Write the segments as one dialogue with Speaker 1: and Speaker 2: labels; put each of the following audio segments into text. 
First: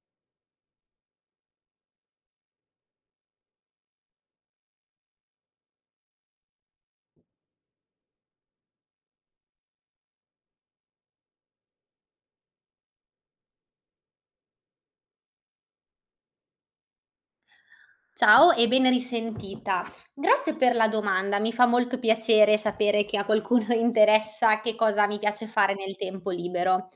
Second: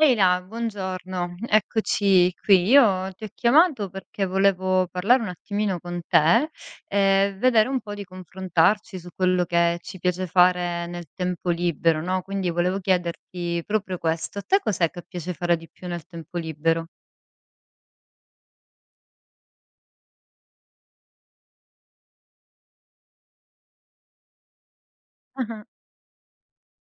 Speaker 1: Leila, buongiorno, eccoci qui. Io ti ho chiamato perché volevo parlare un attimino con te e vedere un po' di confrontarci su quello che ci piace fare nel tempo libero, no? Quindi volevo chiederti proprio questo, a te cos'è che piace fare di più nel tempo libero?
Speaker 2: Ciao e ben risentita. Grazie per la domanda, mi fa molto piacere sapere che a qualcuno interessa che cosa mi piace
Speaker 1: Ah-ah.
Speaker 2: fare nel tempo libero.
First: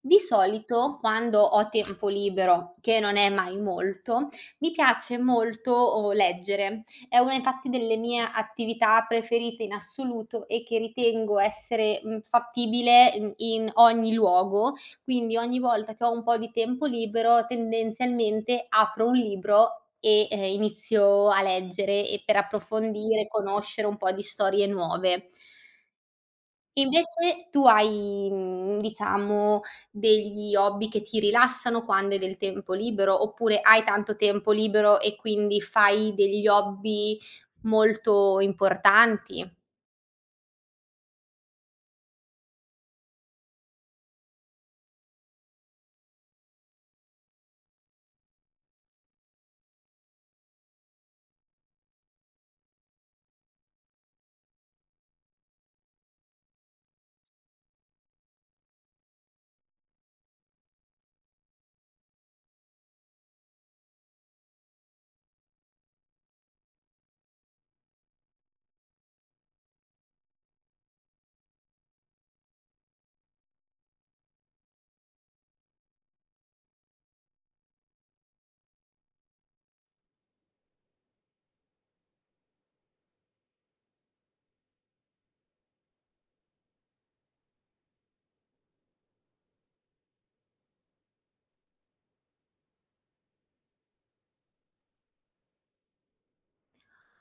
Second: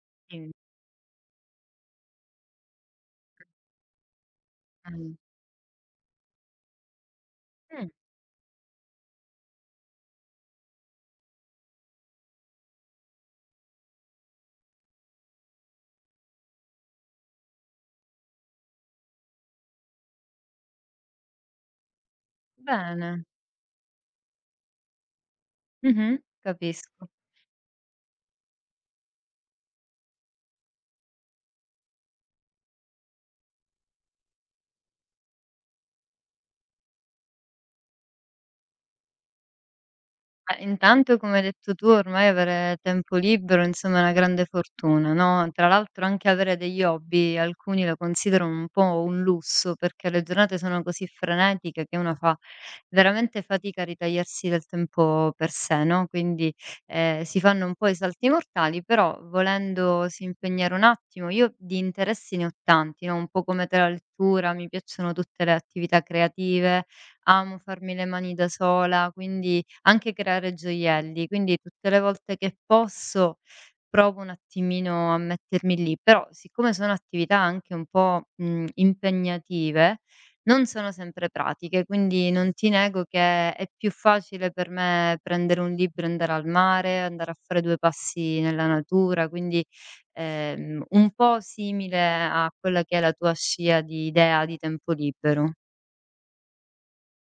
Speaker 2: Di
Speaker 1: Dimmi.
Speaker 2: solito, quando ho tempo libero, che non è mai molto, mi
Speaker 1: Mh.
Speaker 2: piace molto leggere. È una infatti
Speaker 1: Mh,
Speaker 2: delle mie attività preferite in assoluto e che ritengo essere fattibile in ogni luogo, quindi ogni volta che ho un po' di tempo libero tendenzialmente apro un libro e, inizio a leggere e per
Speaker 1: bene.
Speaker 2: approfondire, conoscere un po' di storie nuove.
Speaker 1: Mh-mh, capisco.
Speaker 2: Invece tu hai, diciamo, degli hobby che ti rilassano quando hai del tempo libero, oppure hai tanto tempo libero e quindi fai degli hobby molto importanti?
Speaker 1: Intanto come hai detto tu ormai avere tempo libero insomma è una grande fortuna, no, tra l'altro anche avere degli hobby alcuni lo considerano un po' un lusso, perché le giornate sono così frenetiche che uno fa veramente fatica a ritagliarsi del tempo per sé, no, quindi, si fanno un po' i salti mortali, però volendosi impegnare un attimo io di interessi ne ho tanti, no, un po' come te la lettura, mi piacciono tutte le attività creative, amo farmi le mani da sola, quindi anche creare gioielli, quindi tutte le volte che posso provo un attimino a mettermi lì, però siccome sono attività anche un po', impegnative, non sono sempre pratiche, quindi non ti nego che è più facile per me prendere un libro e andare al mare, andare a fare 2 passi nella natura, quindi, un po' simile a quella che è la tua scia di idea di tempo libero.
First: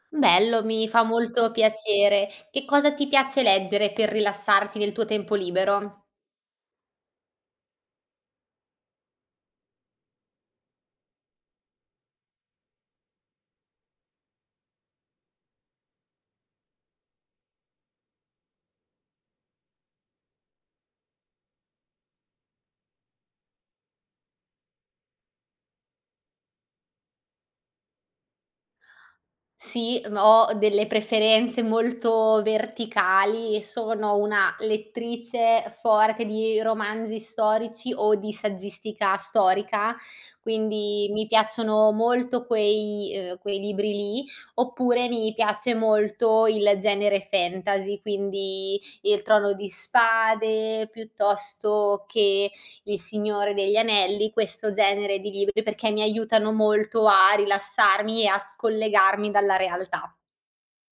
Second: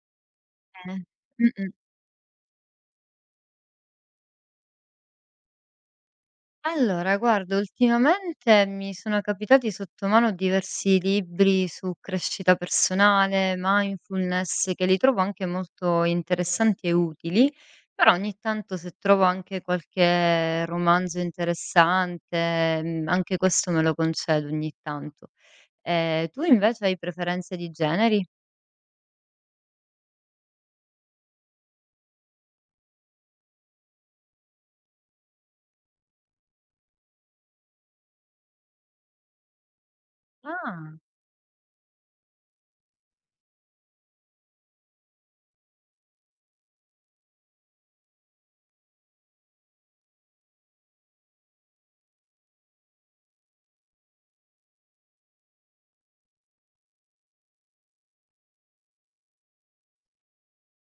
Speaker 2: Bello, mi
Speaker 1: Eh.
Speaker 2: fa molto
Speaker 1: Mh-mh.
Speaker 2: piacere. Che cosa ti piace leggere per rilassarti nel tuo tempo libero?
Speaker 1: Allora, guarda, ultimamente mi sono capitati sotto mano diversi libri su crescita personale, mindfulness, che li trovo anche molto interessanti e utili, però ogni tanto se trovo anche qualche romanzo interessante, anche questo me lo concedo ogni tanto. Tu invece hai preferenze di generi?
Speaker 2: Sì, ho delle preferenze molto verticali e sono una lettrice forte di romanzi storici o di saggistica storica,
Speaker 1: Ah.
Speaker 2: quindi mi piacciono molto quei quei libri lì, oppure mi piace molto il genere fantasy, quindi Il Trono di Spade piuttosto che il Signore degli Anelli, questo genere di libri, perché mi aiutano molto a rilassarmi e a scollegarmi dalla realtà.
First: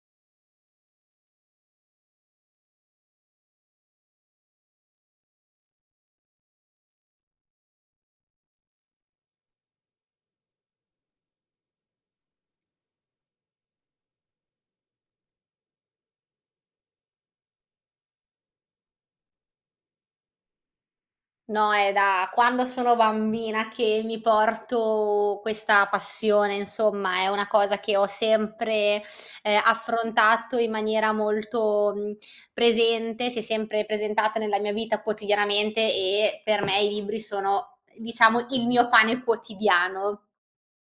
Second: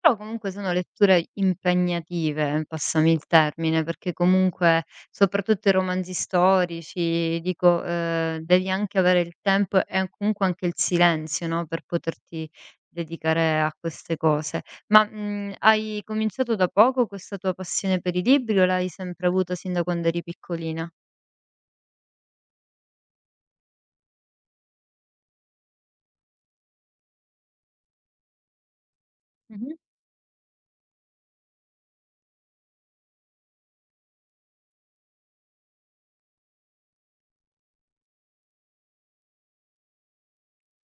Speaker 1: Però comunque sono letture impegnative, passami il termine, perché comunque soprattutto i romanzi storici, dico, devi anche avere il tempo e an comunque anche il silenzio, no, per poterti dedicare a queste cose. Ma, hai cominciato da poco questa tua passione per i libri o l'hai sempre avuta sin da quando eri piccolina?
Speaker 2: No, è da quando sono bambina che mi porto questa passione, insomma, è una cosa che ho sempre,
Speaker 1: Mh-mh.
Speaker 2: affrontato in maniera molto, presente, si è sempre presentata nella mia vita quotidianamente e per me i libri sono, diciamo, il mio pane quotidiano.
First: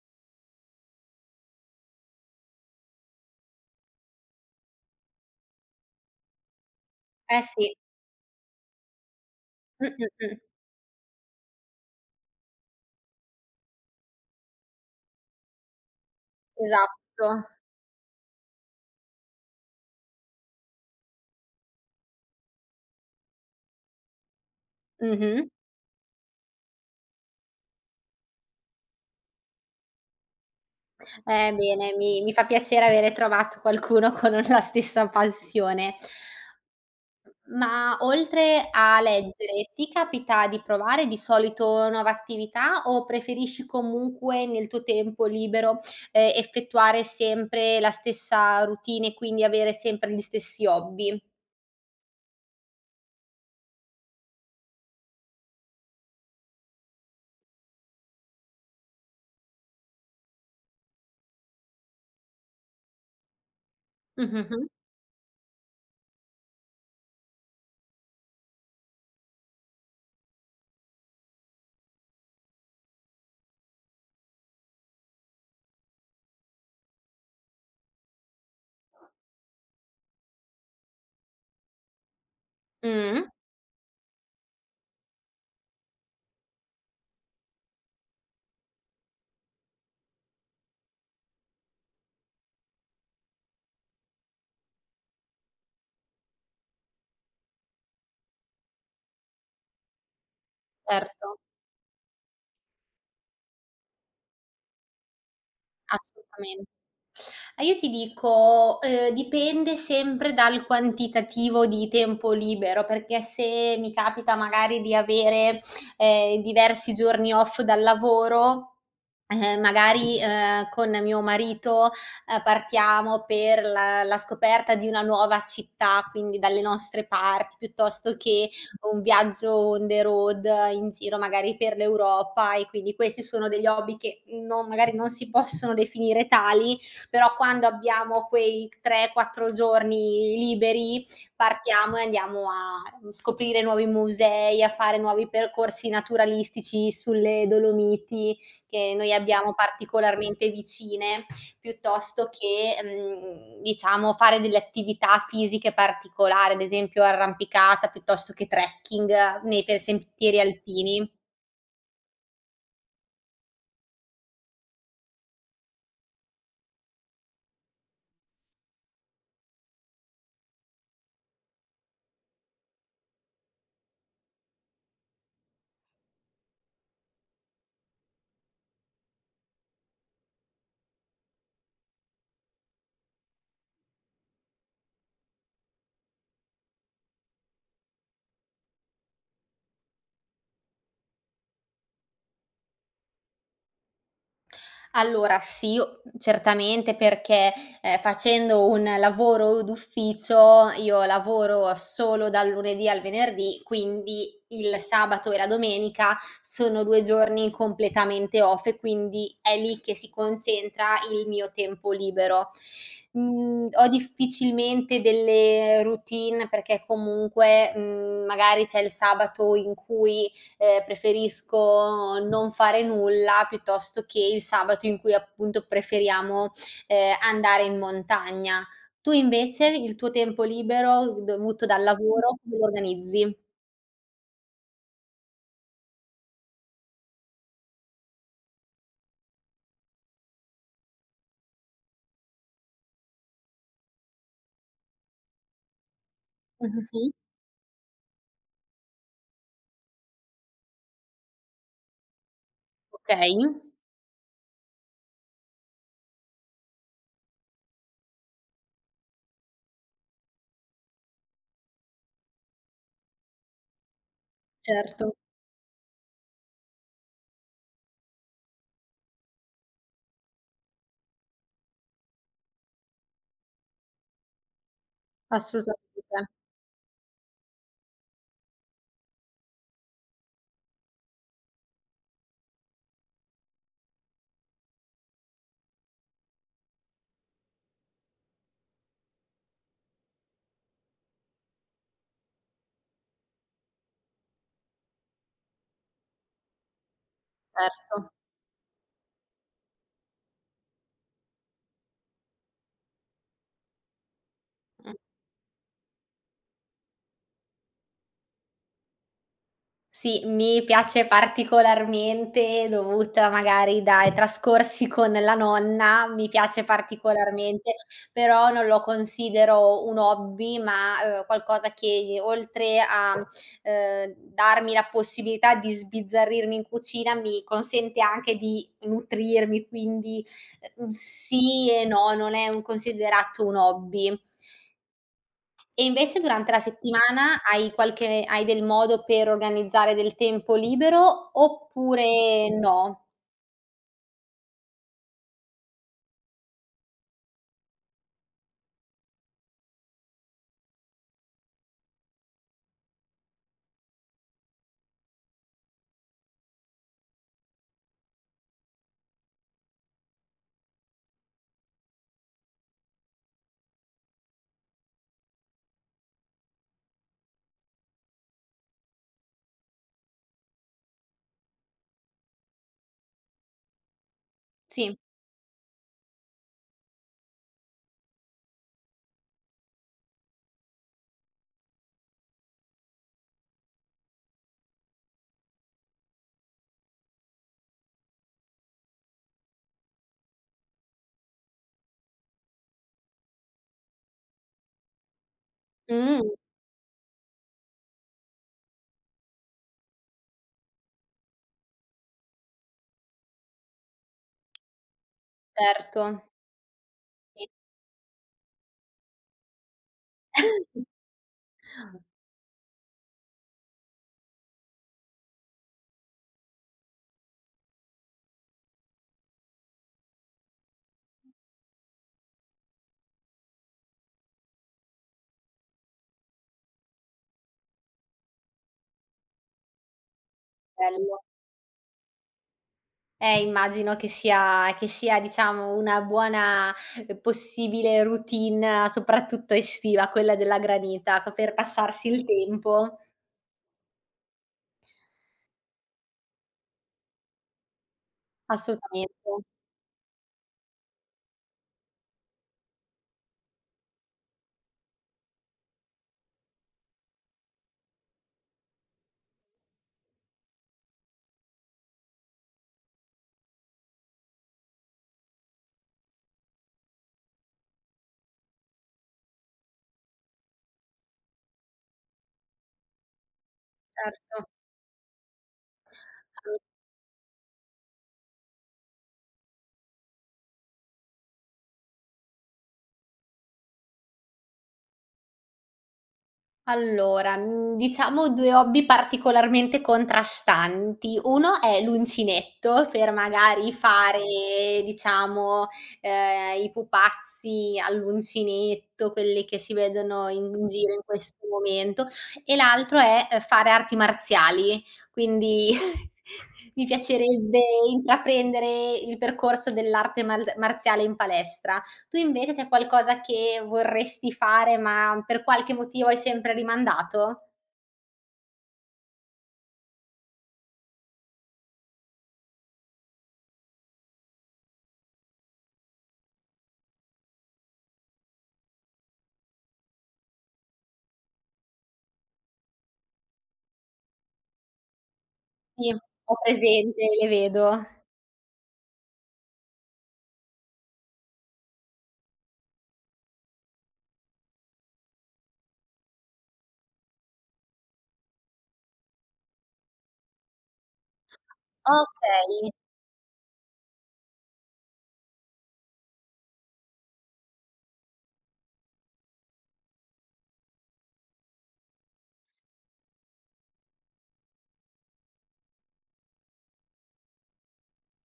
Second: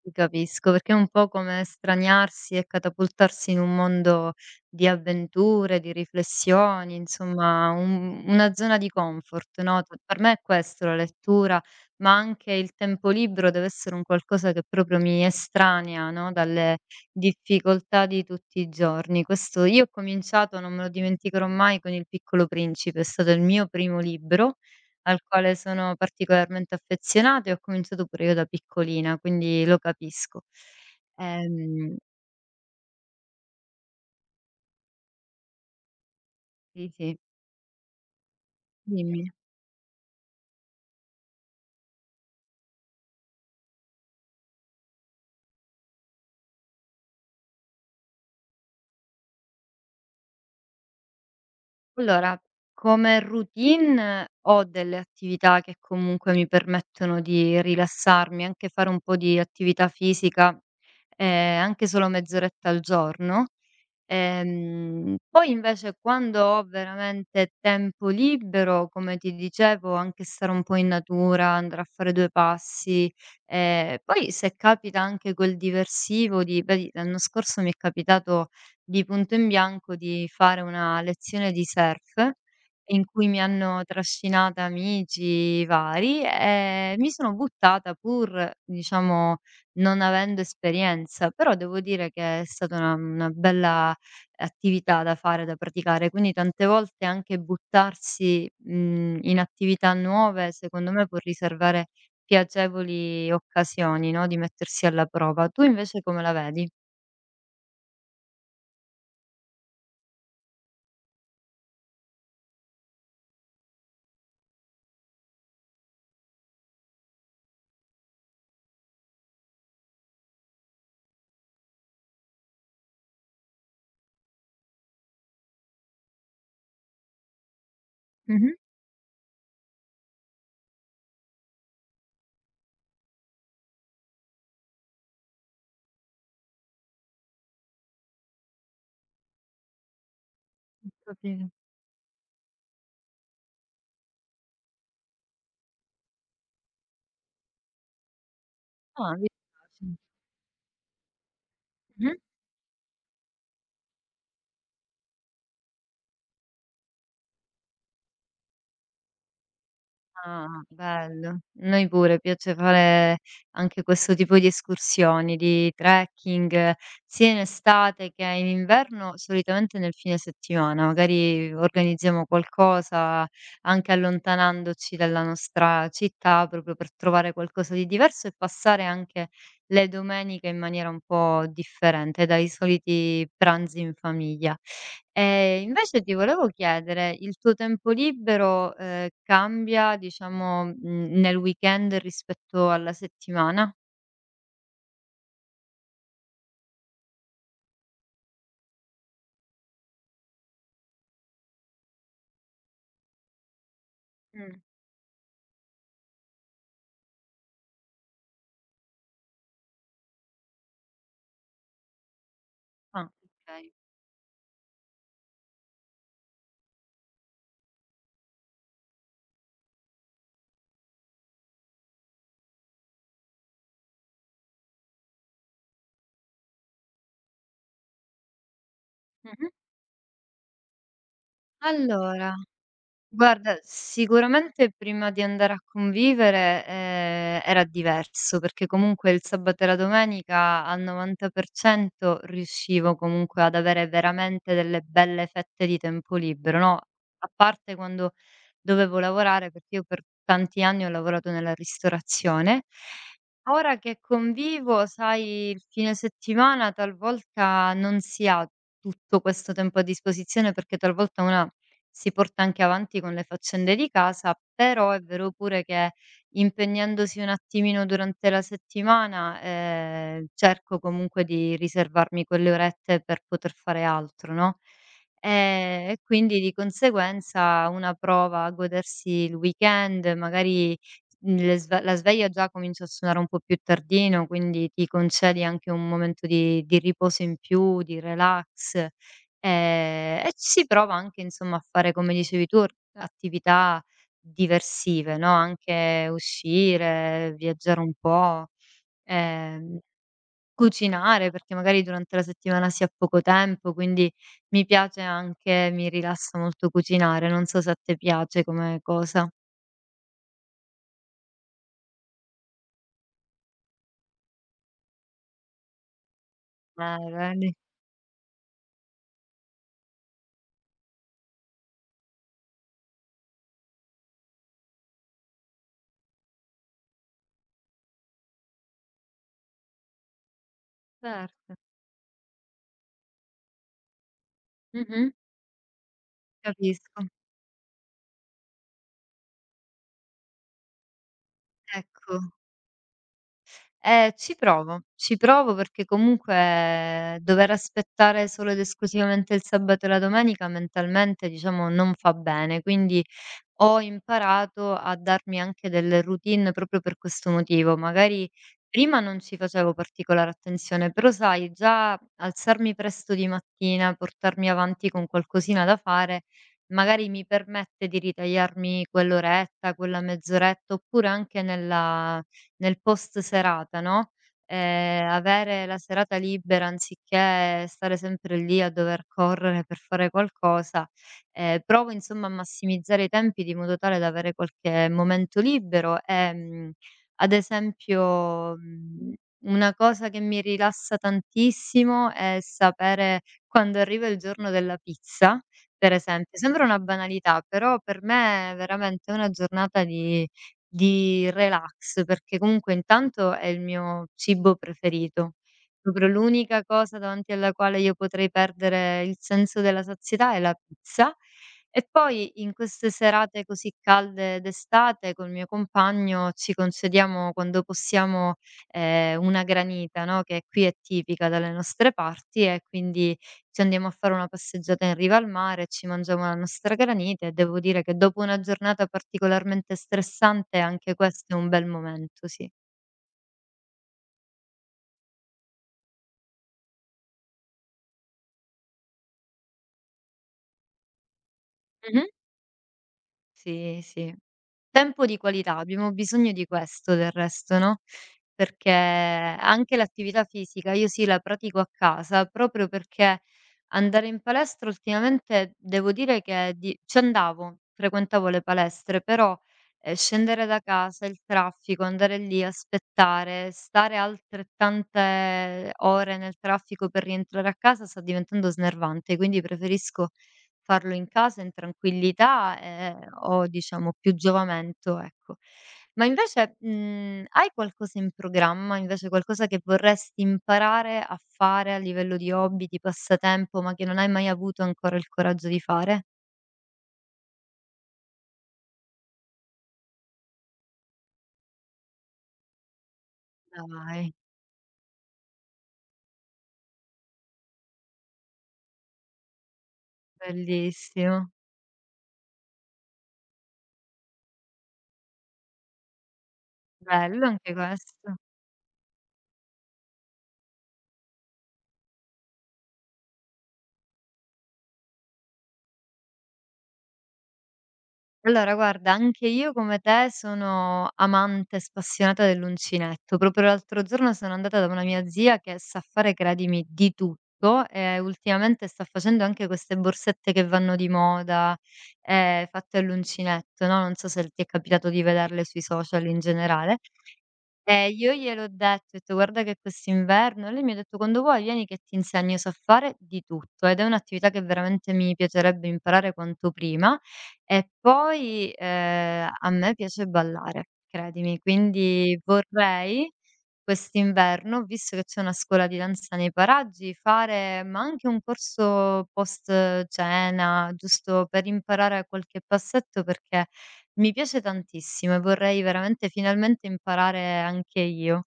Speaker 1: Ti capisco, perché è un po' come straniarsi e catapultarsi in un mondo di avventure, di riflessioni,
Speaker 2: Eh sì.
Speaker 1: insomma un una zona di comfort, no,
Speaker 2: Mh,
Speaker 1: t
Speaker 2: mh,
Speaker 1: per me
Speaker 2: mh.
Speaker 1: è questo la lettura, ma anche il tempo libero deve essere un qualcosa che proprio mi estranea, no, dalle
Speaker 2: Esatto.
Speaker 1: difficoltà di tutti i giorni. Questo io ho cominciato, non me lo dimenticherò mai, con Il Piccolo Principe, è stato il mio primo libro al
Speaker 2: Mh-mh.
Speaker 1: quale sono particolarmente affezionata e ho cominciato pure io da piccolina, quindi lo capisco.
Speaker 2: Bene,
Speaker 1: Ehm
Speaker 2: mi fa piacere avere trovato qualcuno con la stessa passione.
Speaker 1: sì, sì,
Speaker 2: Ma oltre a
Speaker 1: dimmi.
Speaker 2: leggere, ti capita di provare di solito nuove attività o preferisci comunque nel tuo tempo libero, effettuare sempre la stessa routine e quindi avere sempre gli stessi hobby?
Speaker 1: Allora, come routine ho delle attività che comunque mi permettono di rilassarmi, anche fare un po' di attività fisica, anche solo mezz'oretta al giorno.
Speaker 2: Mh-mh-mh.
Speaker 1: Poi invece quando ho veramente tempo libero, come ti dicevo, anche stare un po' in natura, andare a fare 2 passi, poi se capita anche quel diversivo di vedi l'anno scorso mi è capitato di punto in bianco di fare una lezione di surf, in
Speaker 2: Mh.
Speaker 1: cui mi hanno trascinata amici vari e mi sono buttata pur, diciamo, non avendo esperienza, però devo dire che è stata una bella attività da fare, da praticare. Quindi tante volte anche buttarsi, in attività nuove, secondo me può
Speaker 2: Certo,
Speaker 1: riservare piacevoli occasioni, no, di mettersi alla prova. Tu invece come la
Speaker 2: assolutamen
Speaker 1: vedi?
Speaker 2: ah, io ti dico, dipende sempre dal quantitativo di tempo libero, perché se mi capita magari di avere, diversi giorni off dal lavoro, magari, con mio marito, partiamo per la scoperta di una nuova città, quindi dalle nostre parti, piuttosto che
Speaker 1: Mh-mh.
Speaker 2: un viaggio on the road, in giro magari per l'Europa, e quindi questi sono degli hobby che non si possono definire tali, però quando abbiamo quei 3, 4 giorni
Speaker 1: Ho
Speaker 2: liberi
Speaker 1: capito.
Speaker 2: partiamo e andiamo a scoprire nuovi musei, a fare nuovi percorsi naturalistici sulle Dolomiti che noi
Speaker 1: Ah, mi
Speaker 2: abbiamo
Speaker 1: piace.
Speaker 2: particolarmente vicine,
Speaker 1: Mh-mh.
Speaker 2: piuttosto che, diciamo, fare delle attività fisiche particolari, ad esempio arrampicata piuttosto che trekking nei per sentieri
Speaker 1: Ah,
Speaker 2: alpini.
Speaker 1: bello. Noi pure piace fare anche questo tipo di escursioni, di trekking, sia in estate che in inverno, solitamente nel fine settimana. Magari organizziamo qualcosa anche allontanandoci dalla nostra città, proprio per trovare qualcosa di diverso e passare anche le domeniche in maniera un po' differente dai soliti pranzi in famiglia. Invece ti volevo chiedere, il tuo tempo libero, cambia diciamo, nel weekend rispetto alla settimana?
Speaker 2: Allora sì, o certamente perché, facendo un lavoro d'ufficio, io lavoro solo dal lunedì al venerdì, quindi
Speaker 1: Mh.
Speaker 2: il sabato e la domenica sono 2 giorni completamente off e quindi è lì che si concentra il mio tempo libero.
Speaker 1: Ah,
Speaker 2: Mhmm,
Speaker 1: okay.
Speaker 2: ho difficilmente delle routine perché comunque, magari c'è il sabato in cui preferisco non fare nulla piuttosto che il sabato in cui appunto preferiamo, andare in montagna. Tu
Speaker 1: Mh-mh.
Speaker 2: invece il tuo tempo libero dovuto dal
Speaker 1: Allora
Speaker 2: lavoro come lo organizzi?
Speaker 1: Guarda, sicuramente prima di andare a convivere, era diverso, perché comunque il sabato e la domenica al 90% riuscivo comunque ad avere veramente delle belle fette di tempo libero, no,
Speaker 2: Mh-mh-mh.
Speaker 1: a parte quando dovevo lavorare, perché io per tanti anni ho lavorato nella ristorazione.
Speaker 2: Okay,
Speaker 1: Ora che convivo, sai, il fine settimana talvolta non si ha tutto questo tempo a disposizione, perché talvolta una si porta anche avanti con le faccende di casa, però è
Speaker 2: certo,
Speaker 1: vero pure che impegnandosi un attimino durante la settimana, cerco comunque di riservarmi quelle orette per poter fare altro, no,
Speaker 2: assolutamente,
Speaker 1: e quindi di conseguenza una prova a godersi il weekend, magari le sve la sveglia già comincia a suonare un po' più tardino, quindi ti concedi anche un momento di riposo in più, di relax. E ci si prova anche insomma a fare, come dicevi tu, or attività diversive, no, anche uscire, viaggiare un
Speaker 2: certo.
Speaker 1: po', ehm, cucinare, perché magari durante la settimana si ha poco tempo, quindi mi piace anche mi rilassa molto cucinare. Non so se a te piace come cosa.
Speaker 2: Sì, mi piace particolarmente dovuta magari dai trascorsi con la nonna, mi piace
Speaker 1: Vedi?
Speaker 2: particolarmente, però non lo considero un hobby, ma, qualcosa che oltre a, darmi la possibilità di sbizzarrirmi in cucina, mi consente anche di nutrirmi, quindi,
Speaker 1: Certo.
Speaker 2: sì e no, non è un considerato un hobby.
Speaker 1: Mh-mh.
Speaker 2: E invece durante la
Speaker 1: Capisco.
Speaker 2: settimana hai del modo per organizzare del tempo libero
Speaker 1: Ecco.
Speaker 2: oppure no?
Speaker 1: Ci provo perché comunque dover aspettare solo ed esclusivamente il sabato e la domenica mentalmente, diciamo, non fa bene. Quindi ho imparato a darmi anche delle routine proprio per questo motivo. Magari prima non ci facevo particolare attenzione, però sai, già alzarmi presto di mattina, portarmi avanti con qualcosina da fare, magari mi permette di ritagliarmi quell'oretta, quella mezz'oretta, oppure anche nel post serata, no,
Speaker 2: Sì.
Speaker 1: avere la serata libera anziché stare sempre lì a dover correre per fare qualcosa, provo insomma a massimizzare i tempi di modo tale da avere qualche momento libero e, ad esempio, una cosa che mi rilassa tantissimo è sapere quando arriva il giorno della pizza, per
Speaker 2: Mh,
Speaker 1: esempio. Sembra una banalità, però per me veramente è veramente una giornata di relax, perché comunque intanto è il mio cibo preferito.
Speaker 2: certo.
Speaker 1: Proprio l'unica cosa davanti
Speaker 2: Sì.
Speaker 1: alla quale io potrei perdere il senso della sazietà è la pizza. E poi in queste serate così calde d'estate col mio compagno ci concediamo quando possiamo, una granita, no, che qui è tipica dalle nostre parti e quindi ci andiamo a fare una passeggiata in riva al mare, ci mangiamo la nostra granita e devo dire che dopo una giornata particolarmente stressante anche
Speaker 2: Bello.
Speaker 1: questo è un bel momento, sì.
Speaker 2: Immagino che sia diciamo una buona, possibile routine soprattutto estiva quella della granita, co per
Speaker 1: Mh-mh.
Speaker 2: passarsi il tempo.
Speaker 1: Sì, sì. Tempo di qualità, abbiamo bisogno di questo del resto, no, perché
Speaker 2: Assolutamente,
Speaker 1: anche l'attività fisica io sì, la pratico a casa, proprio perché andare in palestra ultimamente devo dire che di ci andavo, frequentavo le palestre, però, scendere da casa, il traffico, andare lì, aspettare, stare altrettante ore nel traffico per rientrare a casa sta diventando snervante, quindi preferisco farlo in casa in tranquillità, ho diciamo più
Speaker 2: certo.
Speaker 1: giovamento, ecco. Ma invece, hai qualcosa in programma, invece qualcosa che vorresti imparare a fare a livello di hobby, di passatempo, ma che non hai mai avuto ancora il coraggio di fare?
Speaker 2: Allora, diciamo, 2 hobby particolarmente contrastanti. Uno è l'uncinetto per magari
Speaker 1: Dai,
Speaker 2: fare, diciamo, i pupazzi all'uncinetto, quelli che si vedono in giro in
Speaker 1: bellissimo.
Speaker 2: questo momento, e l'altro è, fare arti marziali. Quindi mi
Speaker 1: Bello anche
Speaker 2: piacerebbe
Speaker 1: questo.
Speaker 2: intraprendere il percorso dell'arte mal marziale in palestra. Tu invece c'è qualcosa che vorresti fare, ma per qualche motivo hai sempre rimandato?
Speaker 1: Allora guarda, anche io come te sono amante spassionata dell'uncinetto. Proprio l'altro giorno sono andata da una mia zia che sa fare, credimi, di tutto e ultimamente sta facendo anche queste borsette che vanno di moda, fatte all'uncinetto, no? Non so se ti è capitato di vederle sui
Speaker 2: Sì,
Speaker 1: social in
Speaker 2: ho
Speaker 1: generale.
Speaker 2: presente, le vedo.
Speaker 1: Io gliel'ho detto, ho detto: "Guarda che quest'inverno" lei mi ha detto: "Quando vuoi vieni che ti insegno, io so fare di tutto" ed è un'attività che veramente mi piacerebbe imparare quanto prima. E poi, a me piace ballare, credimi, quindi
Speaker 2: Okay,
Speaker 1: vorrei quest'inverno, visto che c'è una scuola di danza nei paraggi, fare ma anche un corso post cena, giusto per imparare qualche passetto, perché mi piace tantissimo e vorrei veramente finalmente imparare anche io.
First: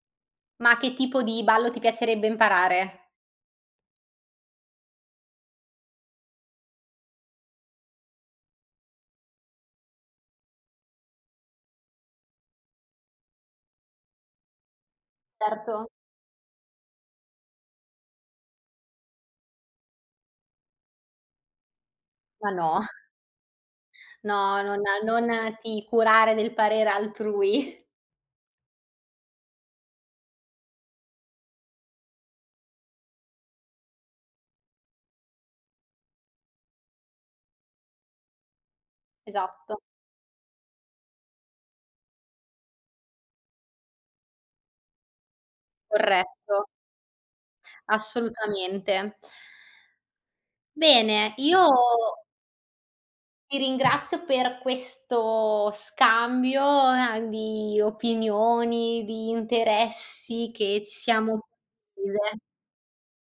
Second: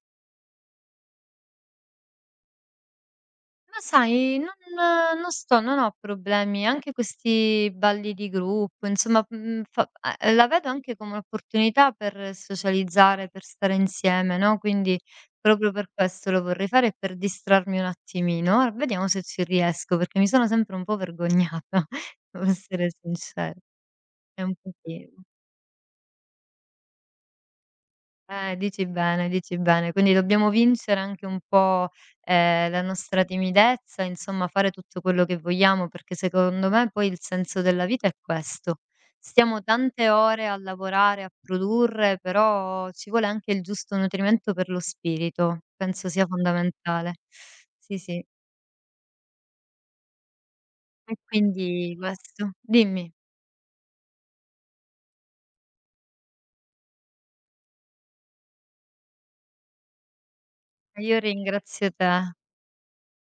Speaker 2: ma che tipo di ballo ti piacerebbe imparare?
Speaker 1: Ma sai, non ho problemi, anche questi balli di gruppo, insomma, mhmm, fa la vedo anche come un'opportunità per socializzare, per stare insieme, no, quindi proprio
Speaker 2: Certo.
Speaker 1: per questo lo vorrei fare e per distrarmi un attimino. Ora, vediamo se ci riesco, perché mi sono sempre un po' vergognata, devo
Speaker 2: Ma no,
Speaker 1: essere sincera. È un
Speaker 2: no,
Speaker 1: pochino.
Speaker 2: non ti curare del parere altrui.
Speaker 1: Dici bene, dici bene. Quindi dobbiamo vincere anche un po', la nostra timidezza, insomma fare tutto quello che vogliamo, perché secondo me poi il senso della vita è questo. Stiamo
Speaker 2: Esatto,
Speaker 1: tante ore a lavorare, a produrre, però ci vuole anche il giusto nutrimento per lo spirito, penso sia
Speaker 2: corretto,
Speaker 1: fondamentale. Sì, sì.
Speaker 2: assolutamente.
Speaker 1: E
Speaker 2: Bene, io
Speaker 1: quindi questo dimmi.
Speaker 2: ti ringrazio per questo scambio, a di opinioni, di interessi che ci
Speaker 1: E io
Speaker 2: siamo
Speaker 1: ringrazio te.
Speaker 2: condivise.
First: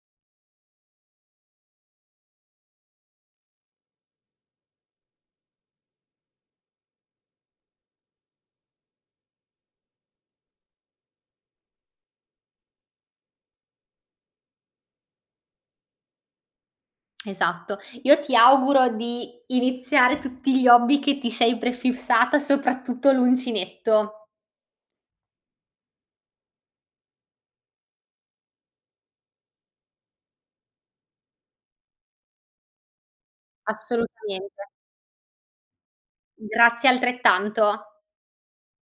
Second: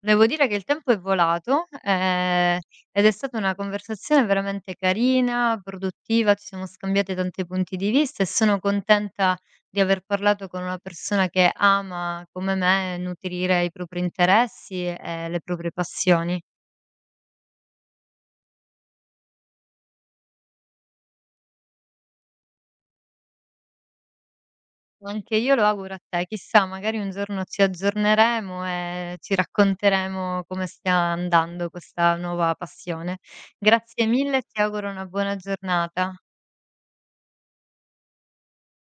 Speaker 1: Devo dire che il tempo è volato, ed è stata una conversazione veramente carina, produttiva, ci siamo scambiate tanti punti di vista e sono contenta di aver parlato con una persona che ama, come me, nutrire i propri interessi e le proprie passioni.
Speaker 2: Esatto. Io ti auguro di iniziare tutti gli hobby che ti sei prefissata, soprattutto l'uncinetto.
Speaker 1: Anche io lo auguro a te. Chissà, magari un giorno ci aggiorneremo e ci racconteremo come stia andando questa nuova passione. Grazie mille e
Speaker 2: Assolutamente.
Speaker 1: ti auguro una buona giornata.
Speaker 2: Grazie altrettanto.